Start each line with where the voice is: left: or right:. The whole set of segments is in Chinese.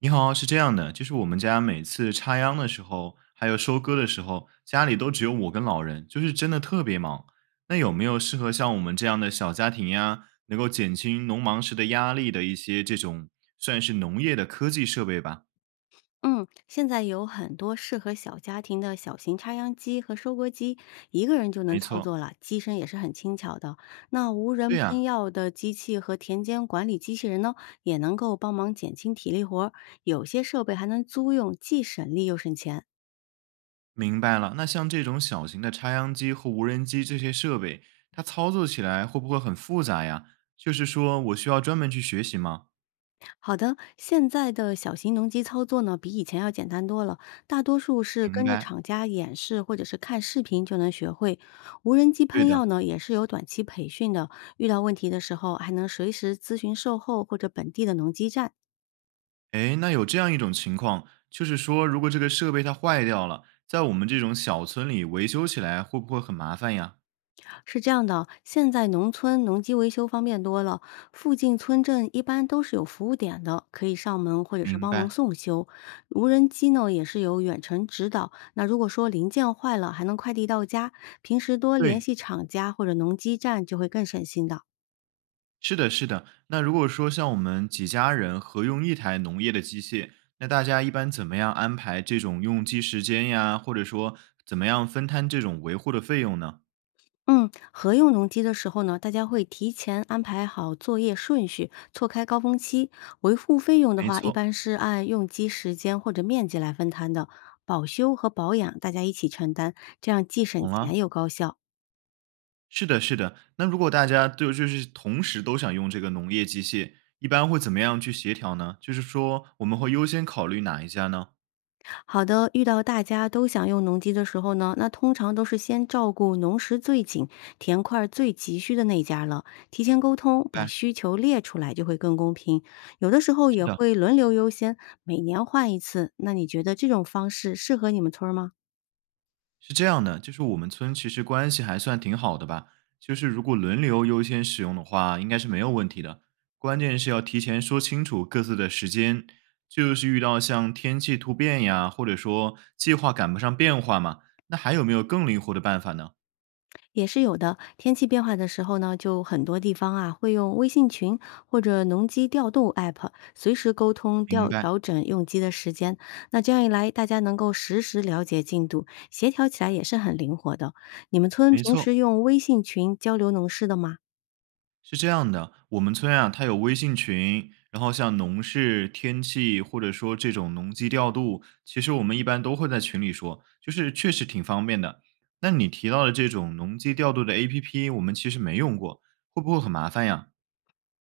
right: 你好，是这样的，就是我们家每次插秧的时候，还有收割的时候，家里都只有我跟老人，就是真的特别忙。那有没有适合像我们这样的小家庭呀，能够减轻农忙时的压力的一些这种算是农业的科技设备吧？
left: 嗯，现在有很多适合小家庭的小型插秧机和收割机，一个人就能
right: 没
left: 操
right: 错，
left: 作了，机身也是很轻巧的。那无
right: 对
left: 人喷
right: 呀，
left: 药的机器和田间管理机器人呢，也能够帮忙减轻体力活儿。有些设备还能租用，既省力又省钱。
right: 明白了。那像这种小型的插秧机和无人机这些设备，它操作起来会不会很复杂呀？就是说我需要专门去学习吗？
left: 好的，现在的小型农机操作呢，比以前要简单多了，大多数是
right: 明
left: 跟着
right: 白，
left: 厂家演示或者是看视频就能学会。无人机
right: 对
left: 喷
right: 的。
left: 药呢，也是有短期培训的，遇到问题的时候还能随时咨询售后或者本地的农机站。
right: 诶，那有这样一种情况，就是说，如果这个设备它坏掉了，在我们这种小村里维修起来会不会很麻烦呀？
left: 是这样的，现在农村农机维修方便多了，附近村镇一般都是有服务点的，可以上门或者是
right: 明
left: 帮忙
right: 白，
left: 送修。无人机呢也是有远程指导，那如果说零件坏了，还能快递到家。平时多联
right: 对，
left: 系厂家或者农机站就会更省心的。
right: 是的，是的。那如果说像我们几家人合用一台农业的机械，那大家一般怎么样安排这种用机时间呀？或者说怎么样分摊这种维护的费用呢？
left: 嗯，合用农机的时候呢，大家会提前安排好作业顺序，错开高峰期。维护费用的
right: 没
left: 话，一
right: 错，
left: 般是按用机时间或者面积来分摊的，保修和保养大家一起承担，这样既省
right: 懂
left: 钱
right: 了。
left: 又高效。
right: 是的，是的。那如果大家都就是同时都想用这个农业机械，一般会怎么样去协调呢？就是说我们会优先考虑哪一家呢？
left: 好的，遇到大家都想用农机的时候呢，那通常都是先照顾农时最紧、田块儿最急需的那家了，提前沟通，把
right: 哎，
left: 需求列出来就会更公平。有的时候
right: 是
left: 也
right: 的，
left: 会轮流优先，每年换一次。那你觉得这种方式适合你们村儿吗？
right: 是这样的，就是我们村其实关系还算挺好的吧。就是如果轮流优先使用的话，应该是没有问题的。关键是要提前说清楚各自的时间，就是遇到像天气突变呀，或者说计划赶不上变化嘛，那还有没有更灵活的办法呢？
left: 也是有的。天气变化的时候呢，就很多地方啊会用微信群或者农机调度 App 随时沟通
right: 明
left: 调
right: 白，
left: 调整用机的时间。那这样一来，大家能够实时了解进度，协调起来也是很灵活的。你们村
right: 没
left: 平
right: 错。
left: 时用微信群交流农事的吗？
right: 是这样的，我们村啊，它有微信群，然后像农事、天气，或者说这种农机调度，其实我们一般都会在群里说，就是确实挺方便的。那你提到的这种农机调度的 APP，我们其实没用过，会不会很麻烦呀？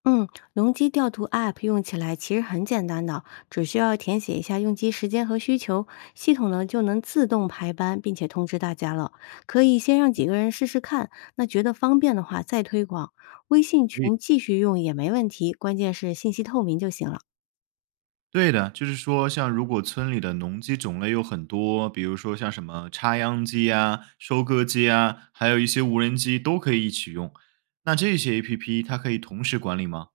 left: 嗯，农机调度 App 用起来其实很简单的，只需要填写一下用机时间和需求，系统呢就能自动排班，并且通知大家了。可以先让几个人试试看，那觉得方便的话再推广。微信群
right: 对
left: 继续用也没问题，关键是信息透明就行了。
right: 对的，就是说，像如果村里的农机种类有很多，比如说像什么插秧机啊、收割机啊，还有一些无人机都可以一起用。那这些 APP 它可以同时管理吗？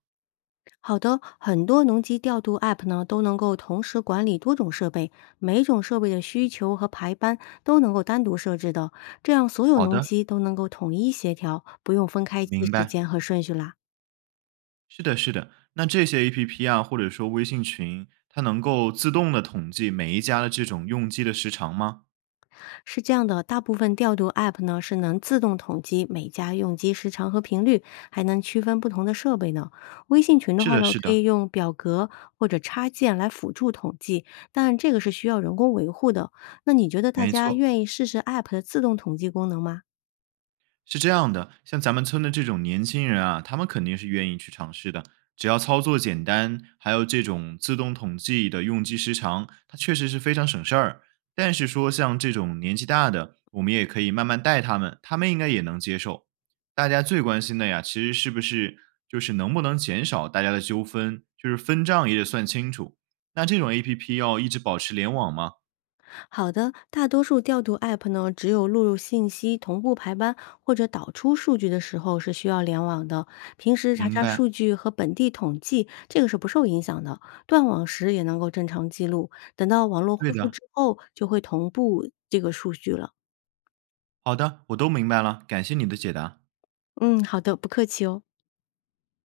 left: 好的，很多农机调度 App 呢都能够同时管理多种设备，每种设备的需求和排班都能够单独设置的，这样所有
right: 好
left: 农
right: 的，
left: 机都能够统一协调，不用分开记
right: 明
left: 时
right: 白。
left: 间和顺序啦。
right: 是的，是的。那这些 APP 啊，或者说微信群，它能够自动的统计每一家的这种用机的时长吗？
left: 是这样的，大部分调度 App 呢是能自动统计每家用机时长和频率，还能区分不同的设备呢。微信群的
right: 是
left: 话
right: 的，
left: 呢，
right: 是
left: 可
right: 的，
left: 以用表格或者插件来辅助统计，但这个是需要人工维护的。那你觉得大
right: 没
left: 家
right: 错。
left: 愿意试试 App 的自动统计功能吗？
right: 是这样的，像咱们村的这种年轻人啊，他们肯定是愿意去尝试的。只要操作简单，还有这种自动统计的用机时长，它确实是非常省事儿。但是说像这种年纪大的，我们也可以慢慢带他们，他们应该也能接受。大家最关心的呀，其实是不是就是能不能减少大家的纠纷，就是分账也得算清楚。那这种 APP 要一直保持联网吗？
left: 好的，大多数调度 App 呢，只有录入信息、同步排班或者导出数据的时候是需要联网的。平时查
right: 明
left: 查
right: 白，
left: 数据和本地统计，这个是不受影响的。断网时也能够正常记录，等到网络恢
right: 对
left: 复
right: 的，
left: 之后，就会同步这个数据了。
right: 好的，我都明白了，感谢你的解答。
left: 嗯，好的，不客气哦。